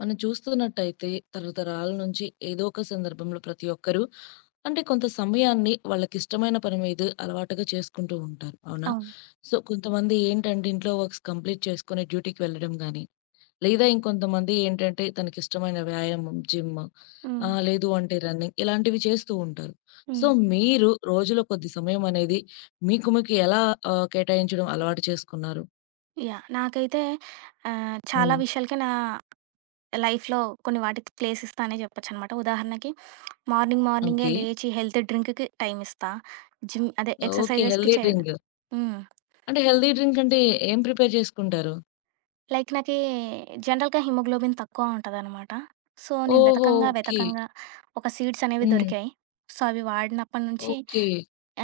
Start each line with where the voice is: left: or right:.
left: మనం చూస్తున్నట్టయితే తరతరాల నుంచి ఏదో ఒక సందర్భంలో ప్రతి ఒక్కరు అంటే కొంత సమయాన్ని వాళ్ళకిష్టమైన పని మీద అలవాటుగా చేసుకుంటూ ఉంటారు. అవునా?
right: అవును.
left: సో, కొంతమంది ఏంటంటే ఇంట్లో వర్క్స్ కంప్లీట్ చేసుకొని డ్యూటీకి వెళ్ళడం గానీ, లేదా ఇంకొంతమంది ఏంటంటే తనకిష్టమైన వ్యాయామం, జిమ్,
right: హ్మ్.
left: లేదు అంటే రన్నింగ్ ఇలాంటివి చేస్తూ ఉంటారు. సో,
right: హ్మ్.
left: మీరు రోజులో కొద్ది సమయం అనేది మీకు మీకు ఎలా కేటాయించడం అలవాటు చేసుకున్నారు?
right: యాహ్! నాకైతే చాలా
left: హ్మ్.
right: విషయాలకి నా లైఫ్‌లో కొన్ని వాటికి ప్లేస్ ఇస్తా అనే చెప్పొచ్చనమాట. ఉదాహరణకి మార్నింగ్ మార్నింగే
left: ఓకే.
right: లేచి హెల్తీ డ్రింక్‌కి టైమ్ ఇస్తా. జిమ్ అదే ఓకే.
left: ఓకే,
right: ఎక్సర్‌సైజెస్‌కి
left: హెల్తీ
right: చేయడం.
left: డ్రింక్.
right: హ్మ్.
left: అంటే హెల్తీ డ్రింక్ అంటే ఏం ప్రిపేర్ చేసుకుంటారు?
right: లైక్ నాకీ జనరల్‌గా హిమోగ్లోబిన్ తక్కువ ఉంటదనమాట. సో, నేను
left: ఓహో!
right: వెతకంగా,
left: ఓకే.
right: వెతకంగా ఒక సీడ్స్ అనేవి
left: హ్మ్.
right: దొరికాయి. సో, అవి వాడినప్పటి నుంచి
left: ఓకే.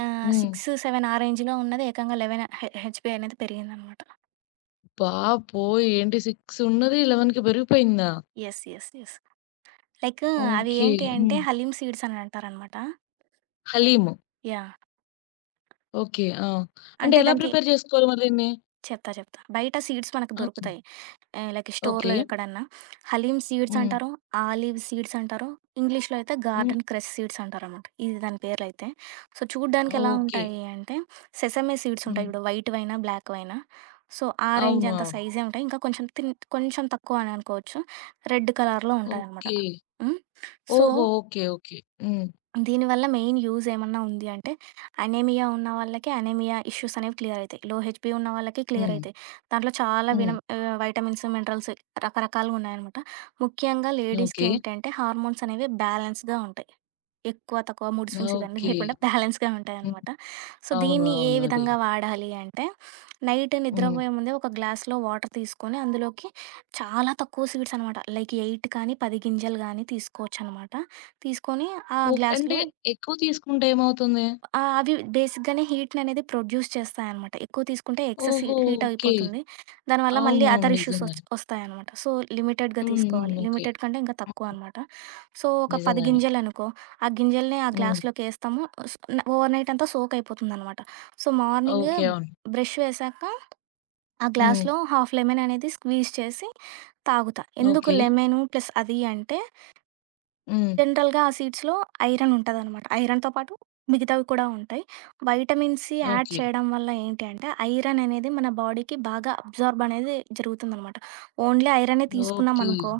left: హ్మ్.
right: 6, 7 ఆ రేంజ్‌లో ఉన్నది ఏకంగా 11 హెచ్‌పీ అనేది పెరిగిందనమాట.
left: బాబోయ్! ఏంటి 6 ఉన్నది 11కి పెరిగిపోయిందా?
right: యెస్. యెస్. యెస్. లైక్ అవి
left: ఓకే.
right: ఏంటి అంటే
left: హ్మ్.
right: హలీమ్ సీడ్స్ అని అంటారనమాట.
left: హలీము.
right: యాహ్!
left: ఓకే. ఆ! అంటే
right: అంటే
left: ఎలా
right: దానికి
left: ప్రిపేర్ చేసుకోవాలి మరి దీన్ని?
right: చెప్తా చెప్తా. బయట సీడ్స్ మనకు
left: ఓకే.
right: దొరుకుతాయి. Like
left: okay.
right: స్టోర్‌లో ఎక్కడన్నా. హలీమ్ సీడ్స్
left: హ్మ్.
right: అంటారు, ఆలివ్ సీడ్స్ అంటారు. ఇంగ్లీష్‌లో అయితే
left: హ్మ్.
right: గార్డెన్ క్రష్ సీడ్స్ అంటారనమాట. ఇది దాని పేర్లయితే. సో, చూడ్డానికి ఎలా
left: ఓకే.
right: ఉంటాయి అంటే సెసమే సీడ్స్
left: హ్మ్.
right: ఉంటాయి చూడు, వైట్‌వైనా, బ్లాక్‌వైనా. సో, ఆరెంజ్
left: అవును,
right: అంత
left: అవును.
right: సైజే ఉంటాయి. ఇంకా కొంచెం కొంచెం తక్కువ అని అనుకోవచ్చు. రెడ్ కలర్‌లో ఉంటాయనమాట.
left: ఓకే.
right: హ్మ్. సో,
left: ఓహో! ఓకే. ఓకే. హ్మ్.
right: దీనివల్ల మెయిన్ యూజ్ ఏమన్నా ఉంది అంటే, అనీమియా ఉన్న వాళ్ళకి అనీమియా ఇష్యూస్ అనేవి క్లియర్ అయితాయి. లో హెచ్‌బీ ఉన్న వాళ్ళకి క్లియర్
left: హ్మ్.
right: అయితాయి. దాంట్లో చాలా
left: హ్మ్.
right: వైటమిన్స్, మినరల్స్ రకరకాలుగా ఉన్నాయనమాట. ముఖ్యంగా లేడీస్‌కి
left: ఓకే.
right: ఏంటంటే హార్మోన్స్ అనేవి బ్యాలెన్స్‌గా ఉంటాయి. ఎక్కువ, తక్కువ మూడ్ స్వింగ్స్ ఇవన్నీ
left: ఓకే.
right: లేకుండా బ్యాలెన్స్‌గా
left: హ్మ్.
right: ఉంటాయనమాట. సో,
left: అవును,
right: దీన్ని ఏ
left: అవును, అదే.
right: విధంగా వాడాలి అంటే, నైట్
left: హ్మ్.
right: నిద్రపోయే ముందే ఒక గ్లాస్‌లో వాటర్ తీసుకొని అందులోకి చాలా తక్కువ సీడ్స్ అనమాట. లైక్ 8 కానీ, 10 గింజలు గానీ తీసుకోవచ్చనమాట. తీసుకొని ఆ
left: ఓకే. అంటే
right: గ్లాస్‌లో.
left: ఎక్కువ తీసుకుంటే ఏమవుతుంది?
right: ఆ! అవి బేసిక్‌గానే హీట్‌ననేది ప్రొడ్యూస్ చేస్తాయనమాట. ఎక్కువ తీసుకుంటే ఎక్సెస్
left: ఓహో!
right: Heat
left: okay.
right: అయిపోతుంది. దానివల్ల
left: అవును,
right: మళ్ళీ
left: అవును,
right: అదర్ ఇష్యూస్
left: నిజంగానే.
right: ఒస్తాయనమాట. సో, లిమిటెడ్‌గా
left: హ్మ్. హ్మ్.
right: తీసుకోవాలి.
left: ఓకే.
right: లిమిటెడ్ కంటే ఇంకా తక్కువ అనమాట. సో, ఒక 10
left: నిజంగానే.
right: గింజలనుకో, ఆ గింజల్ని ఆ
left: హ్మ్.
right: గ్లాస్‌లోకేస్తాము. స్ న ఓవర్ నైట్ అంతా సోక్ అయిపోతుందనమాట. So, morning
left: okay. అవును.
right: బ్రష్ వేశాక ఆ
left: హ్మ్.
right: గ్లాస్‌లో హాఫ్ లెమన్ అనేది స్క్వీజ్ చేసి తాగుతా. ఎందుకు
left: ఓకే.
right: లెమను ప్లస్ అది అంటే,
left: హ్మ్.
right: జనరల్‌గా ఆ సీడ్స్‌లో ఐరన్ ఉంటదనమాట. ఐరన్‌తో పాటు మిగతావి కూడా ఉంటాయి. Vitamin C add
left: okay.
right: చేయడం వల్ల ఏంటి అంటే, ఐరన్ అనేది మన బాడీకి బాగా అబ్జార్బ్ అనేది జరుగుతుందనమాట. ఓన్లీ ఐరనే తీసుకున్నాం
left: ఓకే.
right: అనుకో,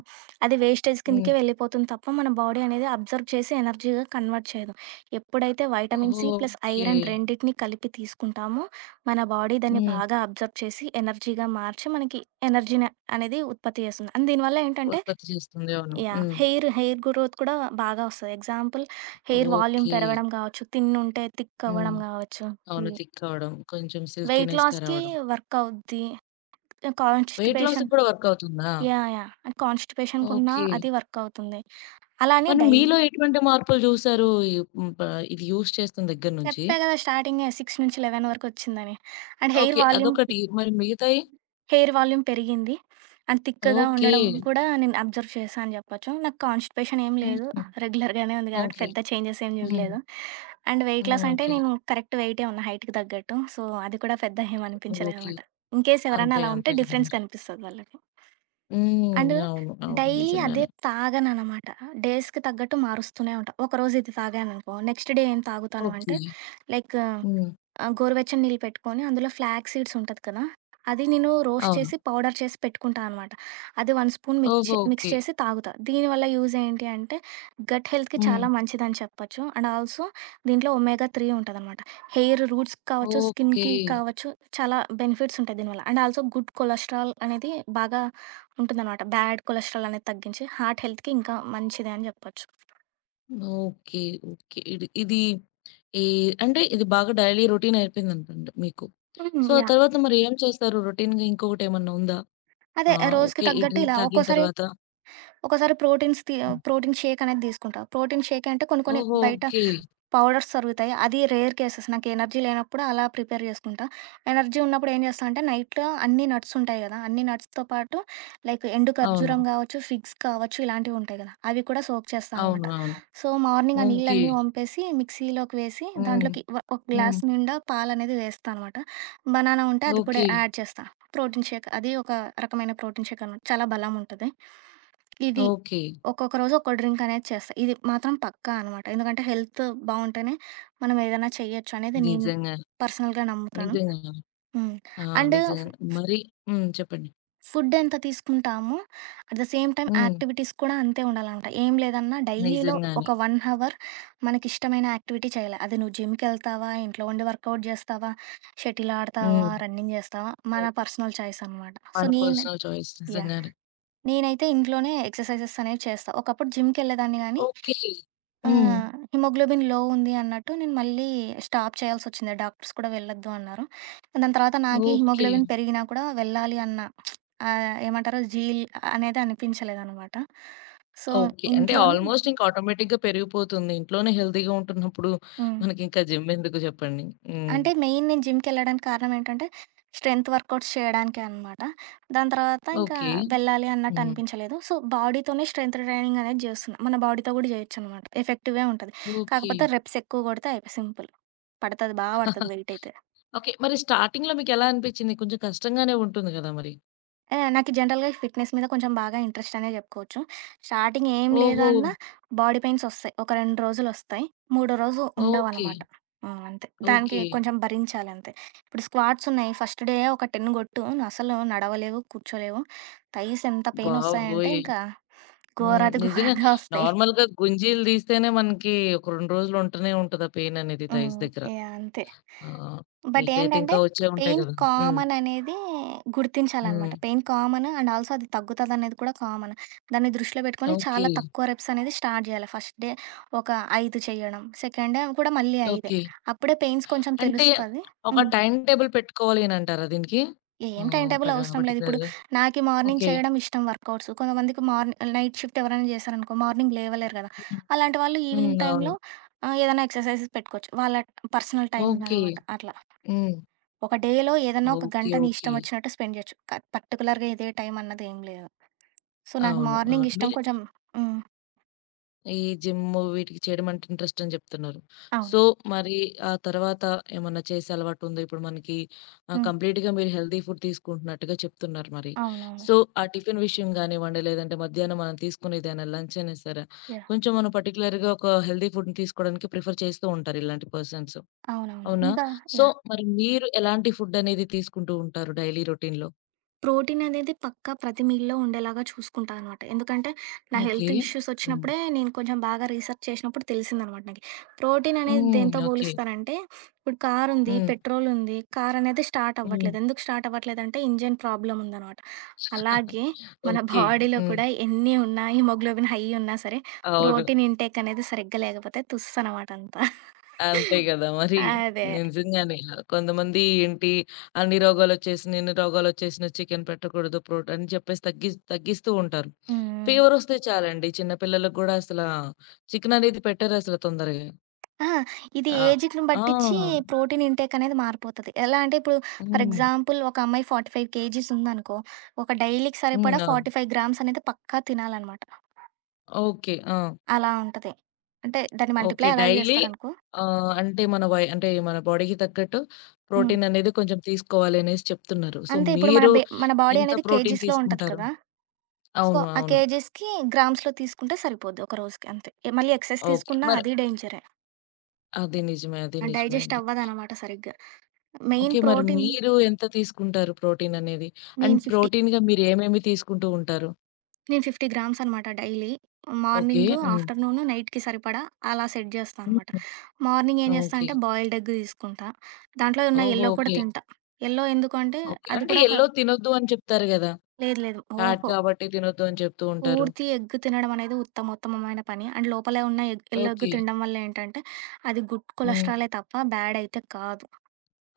right: అది వేస్టేజ్
left: హ్మ్.
right: కిందకే వెళ్ళిపోతుంది తప్ప, మన బాడీ అనేది అబ్జర్వ్ చేసి ఎనర్జీగా కన్వర్ట్ చేయదు. ఎప్పుడైతే వైటమిన్
left: ఓహో!
right: C plus
left: okay.
right: ఐరన్ రెండిటిని కలిపి తీసుకుంటామో, మన బాడీ దాన్ని
left: హ్మ్.
right: బాగా అబ్జర్వ్ చేసి, ఎనర్జీగా మార్చి మనకి ఎనర్జీని అనేది ఉత్పత్తి చేస్తుంది. అండ్ దీనివల్ల ఏంటంటే,
left: ఉత్పత్తి చేస్తుంది. అవును.
right: యాహ్!
left: హ్మ్.
right: హెయిర్ గ్రోత్ కూడా బాగా వస్తది. Example, hair volume
left: okay.
right: పెరగడం కావచ్చు, థిన్ ఉంటే థిక్
left: హ్మ్.
right: అవ్వడం కావచ్చు.
left: అవును,
right: హ్మ్.
left: థిక్ అవ్వడం. కొంచెం
right: వెయిట్
left: సిల్కీనెస్‌గా
right: లాస్‌కి
left: రావడం.
right: వర్క్ అవుద్ది. హ్మ్.
left: వెయిట్ లాస్‌కి
right: కాన్‌స్టిపేషన్.
left: కూడా వర్క్ అవుతుందా?
right: యాహ్! యాహ్! కాన్‌స్టిపేషన్‌కున్న
left: ఓకే.
right: అది వర్క్ అవుతుంది. అలా అని
left: మరి మీలో ఎటువంటి మార్పులు చూసారు ఈ ఇది యూజ్ చేస్తున్న దగ్గర నుంచి?
right: చెప్పా కదా! స్టార్టింగే 6-11 వరకు వచ్చిందని. And hair
left: okay.
right: వాల్యూమ్
left: అదొకటి. మరి మిగతాయి?
right: హెయిర్ వాల్యూమ్ పెరిగింది. అండ్ థిక్‌గా
left: ఓకే.
right: ఉండడం కూడా నేను అబ్జర్వ్ చేశా అని చెప్పొచ్చు. నాకు కాన్‌స్టిపేషన్ ఏం లేదు.
left: హుహు.
right: రెగ్యులర్‌గానే ఉంది కాబట్టి
left: ఓకే.
right: పెద్ద చేంజెస్ ఏం
left: హ్మ్.
right: చూడలేదు. And weight
left: hmm.
right: లాస్ అంటే
left: ఓకే.
right: నేను కరెక్ట్ వెయిటే ఉన్నా హైట్‌కి తగ్గట్టు. సో, అది కూడా పెద్ద ఏం
left: ఓకే.
right: అనిపించలేదనమాట. ఇన్‌కేస్ ఎవరైనా
left: అంతే.
right: అలా
left: అంతే
right: ఉంటే డిఫరెన్స్
left: కదండీ.
right: కనిపిస్తది వాళ్ళకి. అండ్
left: హ్మ్. అవును, అవును,
right: డైలీ అదే
left: నిజంగానే.
right: తాగననమాట. డేస్‌కి తగ్గట్టు మారుస్తూనే ఉంటా. ఒకరోజు ఇది తాగాననుకో నెక్స్ట్ డే ఏం తాగుతాను
left: ఓకే.
right: అంటే, లైక్,
left: హ్మ్.
right: ఆ! గోరువెచ్చని నీళ్ళు పెట్టుకొని, అందులో ఫ్లాగ్ సీడ్స్ ఉంటది కదా! అది నేను రోస్ట్
left: అవును.
right: చేసి, పౌడర్ చేసి పెట్టుకుంటా అనమాట. అది 1 స్పూన్
left: ఓహో!
right: Mix
left: okay.
right: చేసి తాగుతా. దీనివల్ల యూజ్ ఏంటి అంటే, గట్ హెల్త్‌కి
left: హ్మ్.
right: చాలా మంచిదని చెప్పొచ్చు. అండ్ ఆల్సో దీంట్లో ఒమేగా 3 ఉంటదనమాట. హెయిర్ రూట్స్‌కి కావచ్చు,
left: ఓకే.
right: స్కిన్‌కి కావచ్చు, చాలా బెనిఫిట్స్ ఉంటాయి దీనివల్ల. అండ్ ఆల్సో గుడ్ కొలెస్ట్రాల్ అనేది బాగా ఉంటుందనమాట. బ్యాడ్ కొలెస్ట్రాల్ అనేది తగ్గించి, హార్ట్ హెల్త్‌కి ఇంకా మంచిది అని చెప్పొచ్చు.
left: ఓకే. ఓకే. ఇది ఇది ఈ అంటే ఇది బాగా డైలీ రొటీన్ అయిపోయిందనుకోండి మీకు.
right: హ్మ్.
left: సో, ఆ
right: యాహ్!
left: తర్వాత మరి ఏం చేస్తారు? రొటీన్‌గా ఇంకొకటేమన్నా ఉందా?
right: అదే
left: ఆ!
right: రోజుకి
left: ఓకే. ఈ
right: తగ్గట్టు
left: డ్రింక్
right: ఇలా
left: తాగిన
right: ఒక్కోసారి
left: తర్వాత.
right: ఒకసారి
left: హ్మ్.
right: ప్రోటీన్ షేక్ అనేది తీసుకుంటా. ప్రోటీన్ షేక్ అంటే కొన్ని కొన్ని
left: ఓహో!
right: బయట
left: ఓకే.
right: పౌడర్స్ దొరుకుతాయి. అది రేర్ కేసెస్. నాకు ఎనర్జీ లేనప్పుడు అలా ప్రిపేర్ చేసుకుంటా. ఎనర్జీ ఉన్నప్పుడు ఏం చేస్తా అంటే నైట్‌లో అన్ని నట్స్ ఉంటాయి కదా! అన్ని నట్స్‌తో పాటు లైక్ ఎండు
left: అవును.
right: ఖర్జూరం కావచ్చు, ఫిగ్స్ కావచ్చు ఇలాంటివి ఉంటాయి కదా! అవి కూడా సోక్ చేస్తా
left: అవును,
right: అనమాట.
left: అవును.
right: సో, మార్నింగ్ ఆ
left: ఓకే.
right: నీళ్ళన్నీ వంపేసి మిక్సీలోకి వేసి
left: హ్మ్.
right: దాంట్లోకి ఒక
left: హ్మ్.
right: గ్లాస్ నిండా పాలనేది వేస్తా అనమాట. బనానా ఉంటే అది కూడా
left: ఓకే.
right: యాడ్ చేస్తా. ప్రోటీన్ షేక్ అది ఒక రకమైన ప్రోటీన్ షేక్ అనమాట. చాలా బలం ఉంటది ఇది.
left: ఓకే.
right: ఒక్కొక్క రోజు ఒక్కో డ్రింక్ అనేది చేస్తా. ఇది మాత్రం పక్కా అనమాట. ఎందుకంటే హెల్త్ బావుంటేనే మనం ఏదైనా చేయొచ్చు అనేది నేను
left: నిజంగానే.
right: పర్సనల్‌గా నమ్ముతాను.
left: నిజంగా.
right: హ్మ్.
left: ఆ!
right: అండ్
left: నిజంగానే. మరి హ్మ్. చెప్పండి.
right: ఫుడ్ ఎంత తీసుకుంటామో at the same time
left: hmm.
right: Activities కూడా అంతే ఉండాలనమాట. ఏం లేదన్నా డైలీలో
left: నిజంగానే.
right: ఒక 1 అవర్ మనకిష్టమైన యాక్టివిటీ చేయాలి. అది నువ్వు జిమ్‌కెళ్తావా, ఇంట్లో ఉండి వర్కౌట్ జేస్తావా, షటిల్ ఆడతావా,
left: హ్మ్.
right: రన్నింగ్ జేస్తావా, మన
left: హ్మ్.
right: పర్సనల్ చాయిస్ అనమాట. సో,
left: మన
right: నేను,
left: పర్సనల్ చాయిస్
right: యాహ్!
left: నిజంగానే.
right: నేనైతే ఇంట్లోనే ఎక్సర్‌సైజెస్ అనేవి చేస్తా. ఒకప్పుడు జిమ్‌కెళ్ళేదాన్ని గానీ
left: ఓకే.
right: ఆ!
left: హ్మ్.
right: హ్మ్. హిమోగ్లోబిన్ లో ఉంది అన్నట్టు నేను మళ్ళీ స్టాప్ చేయాల్సొచ్చింది. డాక్టర్స్ కూడా వెళ్ళొద్దు అన్నారు. దాని తర్వాత నాకీ
left: ఓకే.
right: హిమోగ్లోబిన్ పెరిగినా కూడా వెళ్ళాలి అన్న ఏమంటారు? జీల్ అనేది అనిపించలేదనమాట. So, okay.
left: ఓకే. అంటే
right: ఇంట్లోనే.
left: ఆల్‌మోస్ట్ ఇంక ఆటోమేటిక్‌గా పెరిగిపోతుంది. ఇంట్లోనే హెల్తీగా ఉంటున్నప్పుడు
right: హ్మ్.
left: మనకింకా జిమ్ ఎందుకు చెప్పండి. హ్మ్.
right: అంటే మెయిన్ నేను జిమ్‌కెళ్ళడానికి కారణం ఏంటంటే, స్ట్రెంత్ వర్కౌట్స్ చేయడానికే అనమాట. దాని తర్వాత ఇంకా
left: ఓకే.
right: వెళ్ళాలి అన్నట్టు
left: హ్మ్.
right: అనిపించలేదు. సో, బాడీతోనే స్ట్రెంత్ ట్రైనింగ్ అనేది చేస్తున్నా. మన బాడీతో కూడా చేయొచ్చనమాట. ఎఫెక్టివే ఉంటది.
left: ఓకే.
right: కాకపోతే రెప్స్ ఎక్కువ కొడితే అయిపాయ్ సింపుల్. పడతది వెయిటయితే.
left: ఓకే. మరి స్టార్టింగ్‌లో మీకెలా అనిపిచ్చింది? కొంచెం కష్టంగానే ఉంటుంది గదా మరి.
right: ఆ! నాకు జనరల్‌గా ఫిట్‌నెస్ మీద కొంచెం బాగా ఇంట్రెస్ట్ అనే జెప్పుకోవచ్చు. స్టార్టింగ్ ఏం
left: ఓహో!
right: లేదన్నా బాడీ పెయిన్స్ ఒస్తాయి. ఒక 2 రోజులొస్తాయి. మూడో రోజు
left: ఓకే.
right: ఉండవనమాట. హ్మ్. అంతే. దానికి
left: ఓకే.
right: కొంచెం భరించాలంతే. ఇప్పుడు స్క్వాట్స్ ఉన్నాయి. ఫస్ట్ డే ఒక 10 గొట్టు. అసలు నడవలేవు, కూర్చోలేవు. థైస్ ఎంత పెయినొస్తాయంటే
left: బాబోయ్!
right: ఇంకా
left: హ్మ్.
right: ఘోరాతి
left: నిజంగా.
right: ఘోరంగా ఒస్తాయి.
left: నార్మల్‌గా గుంజీలు తీస్తేనే మనకి ఒక 2 రోజులు ఉంటూనే ఉంటది ఆ పెయిన్ అనేది థైస్
right: హ్మ్.
left: దగ్గర.
right: యాహ్! అంతే.
left: ఆ!
right: బట్
left: మీకైతే
right: ఏంటంటే,
left: ఇంకా వచ్చే ఉంటాయి
right: పెయిన్
left: కదా! హ్మ్.
right: కామన్ అనేది
left: హ్మ్.
right: గుర్తించాలనమాట. పెయిన్ కామన్, అండ్ ఆల్సో అది తగ్గుతదనేది కూడా కామన్. దాన్ని దృష్టిలో పెట్టుకొని
left: ఓకే.
right: చాలా తక్కువ రెప్స్ అనేది స్టార్ట్ జేయాలి. ఫస్ట్ డే ఒక 5 చేయడం. సెకండ్ డే కూడా మళ్ళీ 5.
left: ఓకే.
right: అప్పుడే పెయిన్స్ కొంచెం
left: అంటే
right: తెలుస్తది.
left: ఒక
right: హ్మ్.
left: టైమ్ టేబుల్ పెట్టుకోవాలి అని అంటారా దీనికి?
right: ఏం టైమ్ టేబుల్ అవసరం లేదు. ఇప్పుడు
left: పర్టిక్యులర్‌గా.
right: నాకి మార్నింగ్
left: ఓకే.
right: చేయడం ఇష్టం వర్కౌట్స్. కొంతమందికి నైట్ షిఫ్ట్ ఎవరైనా జేశారనుకో మార్నింగ్ లేవలేరు గదా!
left: హ్మ్.
right: అలాంటి వాళ్ళు
left: హ్మ్.
right: ఈవినింగ్
left: అవును.
right: టైమ్‌లో ఏదైనా ఎక్సర్‌సైజెస్ పెట్టుకోవచ్చు. వాళ్ళ పర్సనల్ టైమింగ్
left: ఓకే.
right: అనమాట. అట్లా.
left: హ్మ్.
right: ఒక డేలో ఏదన్నా ఒక
left: ఓకే.
right: గంట నీ
left: ఓకే.
right: ఇష్టం వచ్చినట్టు స్పెండ్ చేయొచ్చు. పర్టిక్యులర్‌గా ఇదే టైం అన్నది ఏం లేదు. సో, నాకు
left: అవును, అవును.
right: మార్నింగ్
left: మీ
right: ఇష్టం కొంచెం. హ్మ్.
left: ఈ జిమ్ము వీటికి చేయడం అంటే ఇంట్రెస్ట్ అని చెప్తున్నారు.
right: అవును.
left: సో, మరి ఆ తర్వాత ఏమన్నా చేసే అలవాటుందా? ఇప్పుడు మనకి
right: హ్మ్.
left: కంప్లీట్‌గా మీరు హెల్తీ ఫుడ్ తీసుకుంటున్నట్టుగా చెప్తున్నారు మరి.
right: అవునవును.
left: సో, ఆ టిఫిన్ విషయం గానివ్వండి, లేదంటే మధ్యాహ్నం మనం తీసుకునేదైనా లంచ్ అయినా సరే,
right: యాహ్!
left: కొంచెం మనం పర్టిక్యులర్‌గా ఒక హెల్తీ ఫుడ్‌ని తీసుకోవడానికి ప్రిఫర్ చేస్తూ ఉంటారు ఇలాంటి పర్సన్స్.
right: అవునవును.
left: అవునా?
right: ఇంకా.
left: So,
right: yeah!
left: మరి మీరు ఎలాంటి ఫుడ్ అనేది తీసుకుంటూ ఉంటారు డైలీ రొటీన్‌లో?
right: ప్రోటీన్ అనేది పక్కా ప్రతి మీల్‌లో ఉండేలాగా చూసుకుంటా అనమాట. ఎందుకంటే, నా
left: ఓకే.
right: హెల్త్ ఇష్యూస్
left: హ్మ్.
right: వచ్చినప్పుడే నేను కొంచెం బాగా రీసెర్చ్ చేసినప్పుడు తెలిసిందనమాట నాకు. ప్రోటీన్ అనేది
left: హ్మ్.
right: దేనితో
left: ఓకే.
right: పోలుస్తానంటే, ఇప్పుడు కారుంది,
left: హ్మ్.
right: పెట్రోలుంది. కారనేది స్టార్ట్
left: హ్మ్.
right: అవ్వట్లేదు. ఎందుకు స్టార్ట్ అవ్వట్లేదంటే, ఇంజిన్ ప్రాబ్లమ్ ఉందనమాట. అలాగే మన
left: ఓకే.
right: బాడీలో
left: హ్మ్.
right: కూడా ఎన్ని ఉన్నా, హిమోగ్లోబిన్ హై ఉన్నా సరే,
left: అవును.
right: ప్రోటీన్ ఇంటేక్ అనేది సరిగ్గా లేకపోతే తుస్సనమాట అంతా.
left: అంతే గదా మరి.
right: అదే.
left: నిజంగానే. కొంతమంది ఏంటి అన్ని రోగాలొచ్చేసినియి, ఇన్ని రోగాలొచ్చేసినియి చికెను పెట్టకూడదు, ప్రోటీన్ అని చెప్పేసి తగ్గిస్తూ ఉంటారు.
right: హ్మ్.
left: ఫీవరొస్తే చాలండి చిన్న పిల్లలకి గూడా అసలా చికెననేది పెట్టరసల తొందరగా.
right: ఆ! ఇది
left: ఆహ్,
right: ఏజ్‌ని
left: ఆ!
right: బట్టిచ్చి ప్రోటీన్ ఇంటేక్ అనేది మారిపోతది. ఎలా అంటే ఇప్పుడు ఫర్
left: హ్మ్.
right: ఎగ్జాంపుల్ ఒక అమ్మాయి 45 కేజీస్ ఉందనుకో, ఒక డైలీకి
left: హ్మ్.
right: సరిపడా
left: అవును.
right: 45 గ్రామ్స్ అనేది పక్కా తినాలనమాట.
left: ఓకే. ఆ!
right: అలా ఉంటది. అంటే దాన్ని
left: ఓకే.
right: మల్టిప్లై అలా
left: డైలీ
right: చేస్తారనుకో.
left: అంటే మన అంటే మన బాడీకి తగ్గట్టు
right: హ్మ్.
left: ప్రోటీననేది కొంచెం తీసుకోవాలి అనేసి చెప్తున్నారు. సో,
right: అంతే. ఇప్పుడు
left: మీరు
right: మన బాడీ
left: ఎంత
right: అనేది
left: ప్రోటీన్
right: కేజీస్‌లో ఉంటది
left: తీసుకుంటారు?
right: కదా! సో,
left: అవును,
right: ఆ
left: అవును.
right: కేజీస్‌కి గ్రామ్స్‌లో తీసుకుంటే సరిపోద్ది ఒక రోజుకి అంతే. ఏ మళ్ళీ ఎక్సెస్
left: ఓకే.
right: తీసుకున్నా
left: మరి
right: అది డేంజరే.
left: అది నిజమే. అది నిజమే
right: డైజెస్ట్
left: అండి.
right: అవ్వదనమాట సరిగ్గా.
left: ఓకే.
right: మెయిన్
left: మరి
right: ప్రోటీన్.
left: మీరు ఎంత తీసుకుంటారు ప్రోటీన్ అనేది? అండ్
right: నేను 50.
left: ప్రోటీన్‌గా మీరేమేమి తీసుకుంటూ ఉంటారు?
right: నేను 50 గ్రామ్స్ అనమాట daily.
left: Okay.
right: Morning,
left: hmm.
right: Afternoon, నైట్‌కి సరిపడా అలా సెట్ జేస్తా అనమాట.
left: హ్మ్.
right: మార్నింగ్ ఏం జేస్తా
left: ఓకే.
right: అంటే బాయిల్డ్ ఎగ్ తీసుకుంటా. దాంట్లో ఉన్న
left: ఓహో!
right: యెల్లో కూడా
left: ఓకే.
right: తింటా. యెల్లో ఎందుకు అంటే
left: ఓకే,
right: అది
left: అంటే
right: కూడా ఒక
left: యెల్లో
right: తినరా?
left: తినొద్దు అని చెప్తారు గదా!
right: లేదు లేదు.
left: ఫ్యాట్
right: ఓహో!
left: కాబట్టి తినొద్దు అని చెప్తూ ఉంటారు.
right: పూర్తి ఎగ్ తినడం అనేది ఉత్తమోత్తమమైన పని. అండ్ లోపలే ఉన్న ఎగ్ యెల్లో ఎగ్
left: ఓకే.
right: తినడం వల్ల ఏంటంటే అది గుడ్
left: హ్మ్.
right: కొలెస్ట్రాలే తప్ప బ్యాడ్ అయితే కాదు.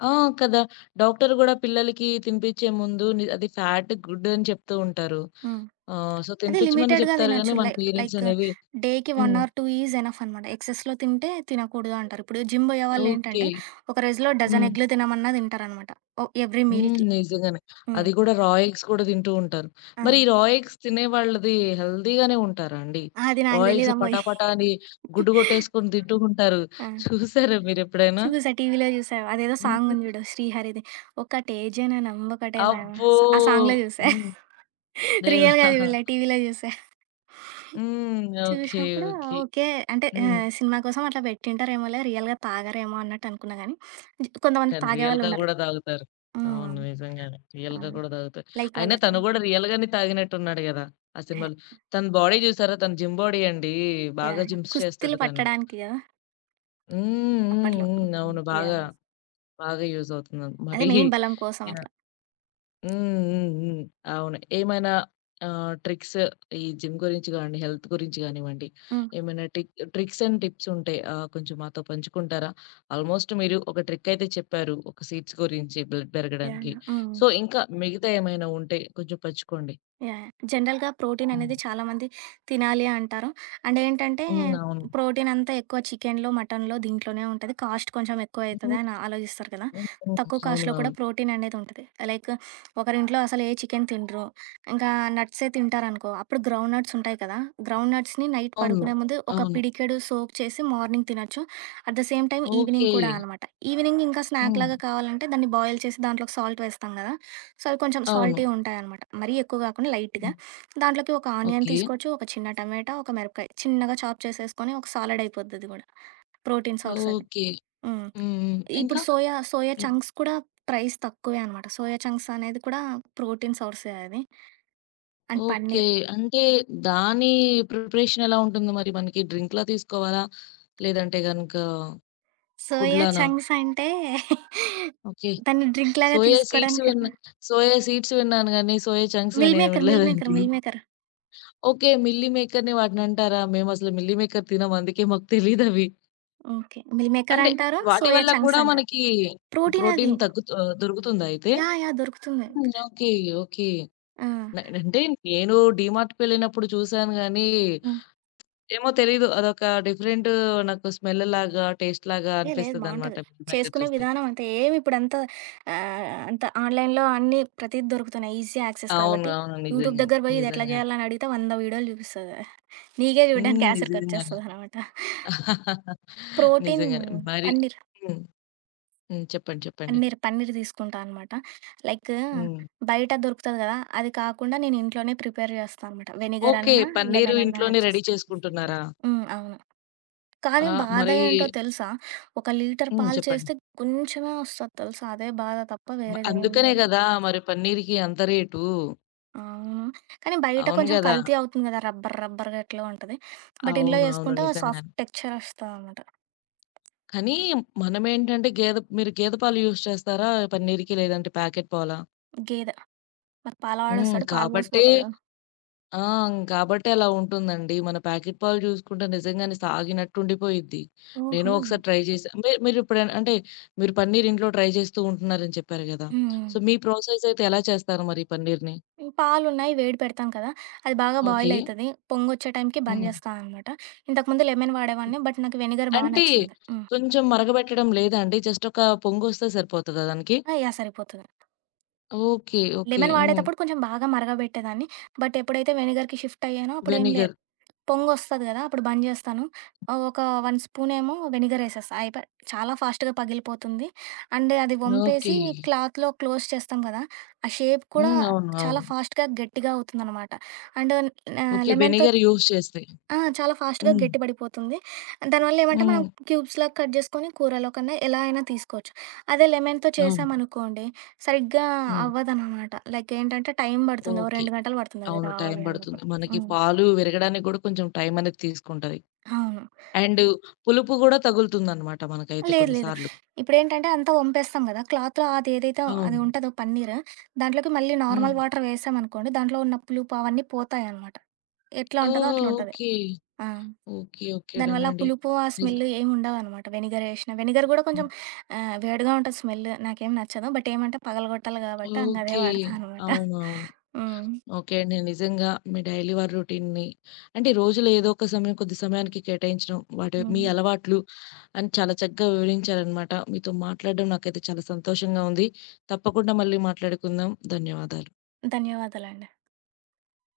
left: ఆ! కదా! డాక్టర్ గూడా పిల్లలకి తినిపించే ముందు ని అది ఫ్యాట్ గుడ్ అని చెప్తూ ఉంటారు.
right: హ్మ్.
left: సో,
right: అదే
left: తినిపించమని
right: లిమిటెడ్‌గా
left: చెప్తారు గానీ
right: తినొచ్చు.
left: మన పేరెంట్స్
right: లైక్
left: అనేవి.
right: డేకి 1
left: హ్మ్.
right: ఆర్ 2 ఈజ్ ఎనఫ్ అనమాట. ఎక్సెస్‌లో తింటే తినకూడదు అంటారు. ఇప్పుడు జిమ్
left: ఓకే.
right: బోయేవాళ్ళేంటంటే ఒక రోజులో డజన్
left: హ్మ్.
right: ఎగ్‌లు తినమన్నా తింటారనమాట. ఎవ్రీ
left: హ్మ్.
right: మీల్‌కి.
left: నిజంగానే.
right: హ్మ్.
left: అది కూడా రా ఎగ్స్ కూడా తింటూ ఉంటారు.
right: ఆ!
left: మరి ఈ రా ఎగ్స్ తినే వాళ్ళది హెల్తీగానే ఉంటారా అండి?
right: అది
left: రా
right: నాకు
left: ఎగ్స్
right: తెలీదమ్మోయ్.
left: పటాపటా అని గుడ్డు కొట్టేసుకొని తింటూ ఉంటారు.
right: ఆ!
left: చూసారా మీరెప్పుడైనా?
right: చూసా. టీవీలో చూసా. అదేదో సాంగ్
left: హ్మ్.
right: ఉంది చూడు 'శ్రీహరి'ది. 'ఒకటే జననం ఒకటే మాయ'
left: అబ్బో!
right: ఆ సాంగ్‌లో చూసా.
left: హ్మ్.
right: రియల్‌గా
left: దేవుడా!
right: చూడలే, టీవీలో చూసా.
left: హ్మ్. ఓకే.
right: చూసినప్పుడు,
left: ఓకే.
right: ఓకే. అంటే
left: హ్మ్.
right: సినిమా కోసం అట్లా పెట్టింటారేమోలే, రియల్‌గా తాగరేమో అన్నట్టు అనుకున్నా గానీ, కొంతమంది
left: కానీ రియల్‌గా
right: తాగేవాళ్ళున్నారు.
left: కూడా తాగుతారు.
right: హ్మ్.
left: అవును, నిజంగానే.
right: ఆ!
left: రియల్‌గా కూడా తాగుతారు.
right: లైక్
left: అయినా
right: వాళ్ళకి.
left: తను కూడా రియల్‌గానే తాగినట్టున్నాడు గదా ఆ
right: అహా!
left: సినిమాలో. తన బాడీ చూసారా? తన జిమ్ బాడీ అండి. బాగా
right: యాహ్!
left: జిమ్స్
right: కుస్తీలు
left: చేస్తాడు తను.
right: పట్టడానికి గదా!
left: హ్మ్. హ్మ్.
right: అప్పట్లో.
left: హ్మ్.
right: హ్మ్.
left: అవును, బాగా,
right: యాహ్!
left: బాగా యూజ్ అవుతుంది.
right: అదే
left: మరీ
right: మెయిన్ బలం కోసం
left: యాహ్!
right: అట్లా.
left: హ్మ్. హ్మ్. హ్మ్. అవును. ఏమైనా ట్రిక్స్ ఈ జిమ్ గురించి గాని, హెల్త్ గురించి గానివ్వండి,
right: హ్మ్.
left: ఏమైనా ట్రిక్స్ అండ్ టిప్స్ ఉంటే కొంచెం మాతో పంచుకుంటారా? ఆల్మోస్ట్ మీరు ఒక ట్రిక్ అయితే చెప్పారు. ఒక సీడ్స్ గురించి బ్లడ్
right: యాహ్!
left: పెరగడానికి.
right: హ్మ్.
left: సో, ఇంకా మిగతా ఏమైనా ఉంటే కొంచెం పంచుకోండి.
right: యాహ్! జనరల్‌గా ప్రోటీన్
left: హ్మ్.
right: అనేది చాలామంది తినాలి అంటారు. అండ్ ఏంటంటే,
left: హ్మ్. అవును.
right: ప్రోటీన్ అంతా ఎక్కువ చికెన్‌లో, మటన్‌లో దీంట్లోనే ఉంటది. కాస్ట్ కొంచెం ఎక్కువ అయితది
left: హ్మ్.
right: అని ఆలోచిస్తారు కదా!
left: హ్మ్. హ్మ్.
right: తక్కువ
left: అవును,
right: కాస్ట్‌లో కూడా
left: అవును.
right: ప్రోటీన్ అనేది ఉంటది. లైక్ ఒకరింట్లో అసలు ఏ చికెన్ తినరు. ఇంకా నట్సే తింటారనుకో, అప్పుడు గ్రౌండ్ నట్స్ ఉంటాయి కదా! గ్రౌండ్ నట్స్‌ని నైట్
left: అవును.
right: పడుకునే ముందు ఒక
left: అవును.
right: పిడికెడు సోక్ చేసి మార్నింగ్ తినొచ్చు. At the same time evening
left: okay.
right: కూడా అనమాట. ఈవినింగ్ ఇంకా
left: హ్మ్.
right: స్నాక్‌లాగా కావాలంటే దాన్ని బాయిల్ చేసి దాంట్లోకి సాల్ట్ వేస్తాం కదా! సో, అవి కొంచెం
left: అవును.
right: సాల్టీ ఉంటాయనమాట. మరీ ఎక్కువ కాకుండా లైట్‌గా.
left: హ్మ్.
right: దాంట్లోకి ఒక ఆనియన్
left: ఓకే.
right: తీసుకోవచ్చు, ఒక చిన్న టమాటా, ఒక మిరపకాయ చిన్నగా చాప్ చేసేసుకొని ఒక సాలడ్ అయిపోద్ది అది కూడా. ప్రోటీన్ సోర్స్ అది.
left: ఓకే.
right: హ్మ్.
left: హ్మ్. హ్మ్. ఇంకా?
right: ఇప్పుడు సోయా, సోయా
left: హ్మ్.
right: చంక్స్ కూడా ప్రైస్ తక్కువే అనమాట. సోయా చంక్స్ అనేది కూడా ప్రోటీన్ సోర్సే అది. And
left: okay.
right: పన్నీర్.
left: అంటే దాని ప్రిపరేషన్ ఎలా ఉంటుంది మరి మనకి? డ్రింక్‌లా తీసుకోవాలా? లేదంటే గనుక
right: సోయా
left: ఫుడ్‌లానా?
right: చంక్స్ అంటే
left: ఓకే.
right: దాన్ని డ్రింక్ లాగా
left: సోయా సీడ్స్
right: తీసుకోవడానికి
left: విన్నా సోయా సీడ్స్ విన్నాను గానీ, సోయా చంక్స్
right: మిల్
left: నేను
right: మేకర్, మిల్ మేకర్,
left: వినలేదండి.
right: Meal maker.
left: ఓకే. మిల్లీ మేకర్‌ని వాటినంటారా? మేమసలు మిల్లీ మేకర్ తినము. అందుకే మాకు తెలీదవి.
right: ఓకే. మిల్ మేకర్
left: అంటే
right: అంటారు.
left: వాటి
right: సోయా
left: వల్ల
right: చంక్స్
left: కూడా
right: అంటారు.
left: మనకి
right: ప్రోటీన్ అది.
left: ప్రోటీన్ దొరుకుతుందా అయితే?
right: యాహ్! యాహ్! దొరుకుతుంది.
left: హ్మ్. ఓకే. ఓకే.
right: ఆ!
left: అంటే నేను డీమార్ట్‌కెళ్ళినప్పుడు చూసాను గానీ
right: హ్మ్.
left: ఏమో తెలీదు. అదొక డిఫరెంట్, నాకు స్మెల్ లాగా, టేస్ట్ లాగా
right: ఏ లేదు,
left: అనిపిస్తదనమాట
right: బావుంటది.
left: మిల్‌మేకర్
right: చేసుకునే
left: చూస్తే.
right: విధానం అంతే. ఏమి ఇప్పుడంతా ఆహ్, అంత ఆన్‌లైన్‌లో అన్నీ ప్రతీది దొరుకుతున్నాయి. ఈజీ యాక్సెస్
left: అవును,
right: కాబట్టి
left: అవును,
right: యూట్యూబ్
left: నిజంగానే.
right: దగ్గర బోయి ఇది ఎట్లా
left: నిజంగానే.
right: జేయాలని అడిగితే 100 వీడియోలు జూపిస్తది. నీకే జూడడానికి
left: హ్మ్. నిజంగానే.
right: ఆసరికొచ్చేస్తదనమాట. ప్రోటీన్.
left: నిజంగానే. మరి
right: పన్నీర్,
left: హ్మ్. హ్మ్. చెప్పండి, చెప్పండి.
right: పన్నీర్ తీసుకుంటా అనమాట. లైక్
left: హ్మ్.
right: బయట దొరుకుతది గదా! అది కాకుండా నేను ఇంట్లోనే ప్రిపేర్ జేస్తా అనమాట. Vinegar
left: okay.
right: అన్నా,
left: పన్నీరు
right: లెమన్ అన్నా
left: ఇంట్లోనే
right: యాడ్
left: రెడీ
right: చేస్తా.
left: చేసుకుంటున్నారా?
right: హ్మ్. అవును. కానీ
left: ఆ!
right: బాధ
left: మరి
right: ఏంటో తెలుసా? ఒక లీటర్
left: హ్మ్.
right: పాలు
left: చెప్పండి.
right: చేస్తే కొంచెమే వస్తది తెలుసా? అదే బాధ తప్ప
left: మ
right: వేరేదేమి
left: అందుకనే
right: లేదు.
left: గదా మరి పన్నీర్‌కి అంత రేటు.
right: అవును. కానీ బయట
left: అవును
right: కొంచెం
left: గదా!
right: కల్తీ అవుతుంది కదా! రబ్బర్ రబ్బర్‌గా ఎట్లో ఉంటది. బట్ ఇంట్లో
left: అవును, అవును,
right: చేసుకుంటే సాఫ్ట్
left: నిజంగానే.
right: టెక్స్చర్ వస్తదనమాట.
left: కానీ మనమేంటంటే మీరు గేదె పాలు యూజ్ చేస్తారా పన్నీర్‌కి? లేదంటే ప్యాకెట్ పాలా?
right: గేదె. మరి
left: హ్మ్.
right: పాలవాడొస్తాడు. పాలు పోసిపోతాడు.
left: ఆ! కాబట్టే అలా ఉంటుందండి. మన ప్యాకెట్ పాలు చూసుకుంటే నిజంగానే సాగినట్టు ఉండిపోయిద్ది.
right: ఓహో!
left: నేను
right: హ్మ్.
left: ఒకసారి ట్రై చేశా. మీరెప్పుడైనా అంటే మీరు పన్నీర్ ఇంట్లో ట్రై చేస్తూ ఉంటున్నారని చెప్పారు గదా!
right: హ్మ్.
left: సో, మీ ప్రాసెస్ అయితే ఎలా చేస్తారు మరి పన్నీర్‌ని?
right: పాలున్నాయి వేడి పెడతాం కదా! అది బాగా బాయిల్
left: ఓకే.
right: అయితది. పొంగొచ్చే టైంకి బంద్
left: హ్మ్.
right: చేస్తా అనమాట. ఇంతకుముందు లెమన్ వాడేవాడిని. బట్ నాకు వెనిగర్ బా
left: అంటే
right: నచ్చింది. హ్మ్.
left: కొంచెం మరగబెట్టడం లేదా అండి? జస్ట్ ఒక పొంగొస్తే సరిపోతదా దానికి?
right: ఆ! యాహ్! సరిపోతది.
left: ఓకే. ఓకే.
right: లెమన్
left: హ్మ్.
right: వాడేటప్పుడు కొంచెం బాగా మరగబెట్టేదాన్ని. బట్ ఎప్పుడైతే వెనిగర్‌కి షిఫ్ట్ అయ్యానో అప్పుడేం లేదు.
left: వెనిగర్.
right: పొంగొస్తది గదా! అప్పుడు బంద్ జేస్తాను. ఒక 1 స్పూనేమో వెనిగర్ ఏసేస్తా. అయిపాయ్. చాలా ఫాస్ట్‌గా పగిలిపోతుంది. అండ్ అది
left: ఓకే.
right: వంపేసి క్లాత్‌లో క్లోజ్ చేస్తాం గదా! ఆ షేప్ కూడా
left: హ్మ్. అవును,
right: చాలా
left: అవును.
right: ఫాస్ట్‌గా గట్టిగా అవుతుందనమాట. అండ్
left: ఓకే,
right: లెమన్‌తో.
left: వెనిగర్ యూజ్ చేస్తే.
right: ఆ! చాలా ఫాస్ట్‌గా
left: హ్మ్.
right: గట్టిపడిపోతుంది. దానివల్లేమంటే, మనం
left: హ్మ్.
right: క్యూబ్స్‌లాగా కట్ జేసుకొని కూరలో కన్నా ఎలా అయినా తీసుకోవచ్చు. అదే లెమన్‌తో
left: అవును.
right: చేశామనుకోండి, సరిగ్గా
left: హ్మ్.
right: అవ్వదనమాట. లైక్ ఏంటంటే, టైం పడుతుంది. ఓ
left: ఓకే.
right: 2 గంటలు పడుతుంది అది
left: అవును, టైం
right: రావాలి అన్నప్పుడు.
left: పడుతుంది. మనకి
right: హ్మ్.
left: పాలు విరగడానికి గూడా కొంచెం టైం అనేది తీసుకుంటది.
right: అవును.
left: అండ్ పులుపు గూడా తగులుతుందనమాట మనకైతే
right: లేదు.
left: కొన్ని
right: లేదు.
left: సార్లు.
right: ఇప్పుడేంటంటే, అంతా వంపేస్తాం గదా! క్లాత్‌లో అదేదైతే
left: అవును.
right: అది ఉంటదో పన్నీర్, దాంట్లోకి మళ్ళీ
left: హ్మ్.
right: నార్మల్ వాటర్ వేసామనుకోండి, దాంట్లో ఉన్న పులుపు అవన్నీ పోతాయనమాట. ఎట్లా ఉంటదో
left: ఓహో!
right: అట్లుంటది.
left: ఓకే.
right: ఆ!
left: ఓకే. ఓకే.
right: దానివల్ల ఆ
left: డనండి.
right: పులుపు, ఆ
left: నిజ
right: స్మెల్ ఏమి ఉండవనమాట వెనిగర్ ఏషినా. వెనిగర్ గూడా కొంచెం
left: హ్మ్.
right: వేడిగా ఉంటది స్మెల్. నాకేం నచ్చదు. బట్ ఏమంటే పగలగొట్టాలి గాబట్టి ఇంగ అదే
left: ఓకే.
right: వాడతా అనమాట.
left: అవును, అవును.
right: హ్మ్.
left: ఓకే అండి. నిజంగా మీ డైలీ వారి రొటీన్‌ని అంటే రోజులో ఏదో ఒక సమయం కొద్ది సమయానికి కేటాయించడం, వాటి మీ
right: హ్మ్.
left: అలవాట్లు అని చాలా చక్కగా వివరించారనమాట. మీతో మాట్లాడడం నాకైతే చాలా సంతోషంగా ఉంది. తప్పకుండా మళ్ళీ మాట్లాడుకుందాం. ధన్యవాదాలు.
right: ధన్యవాదాలండి.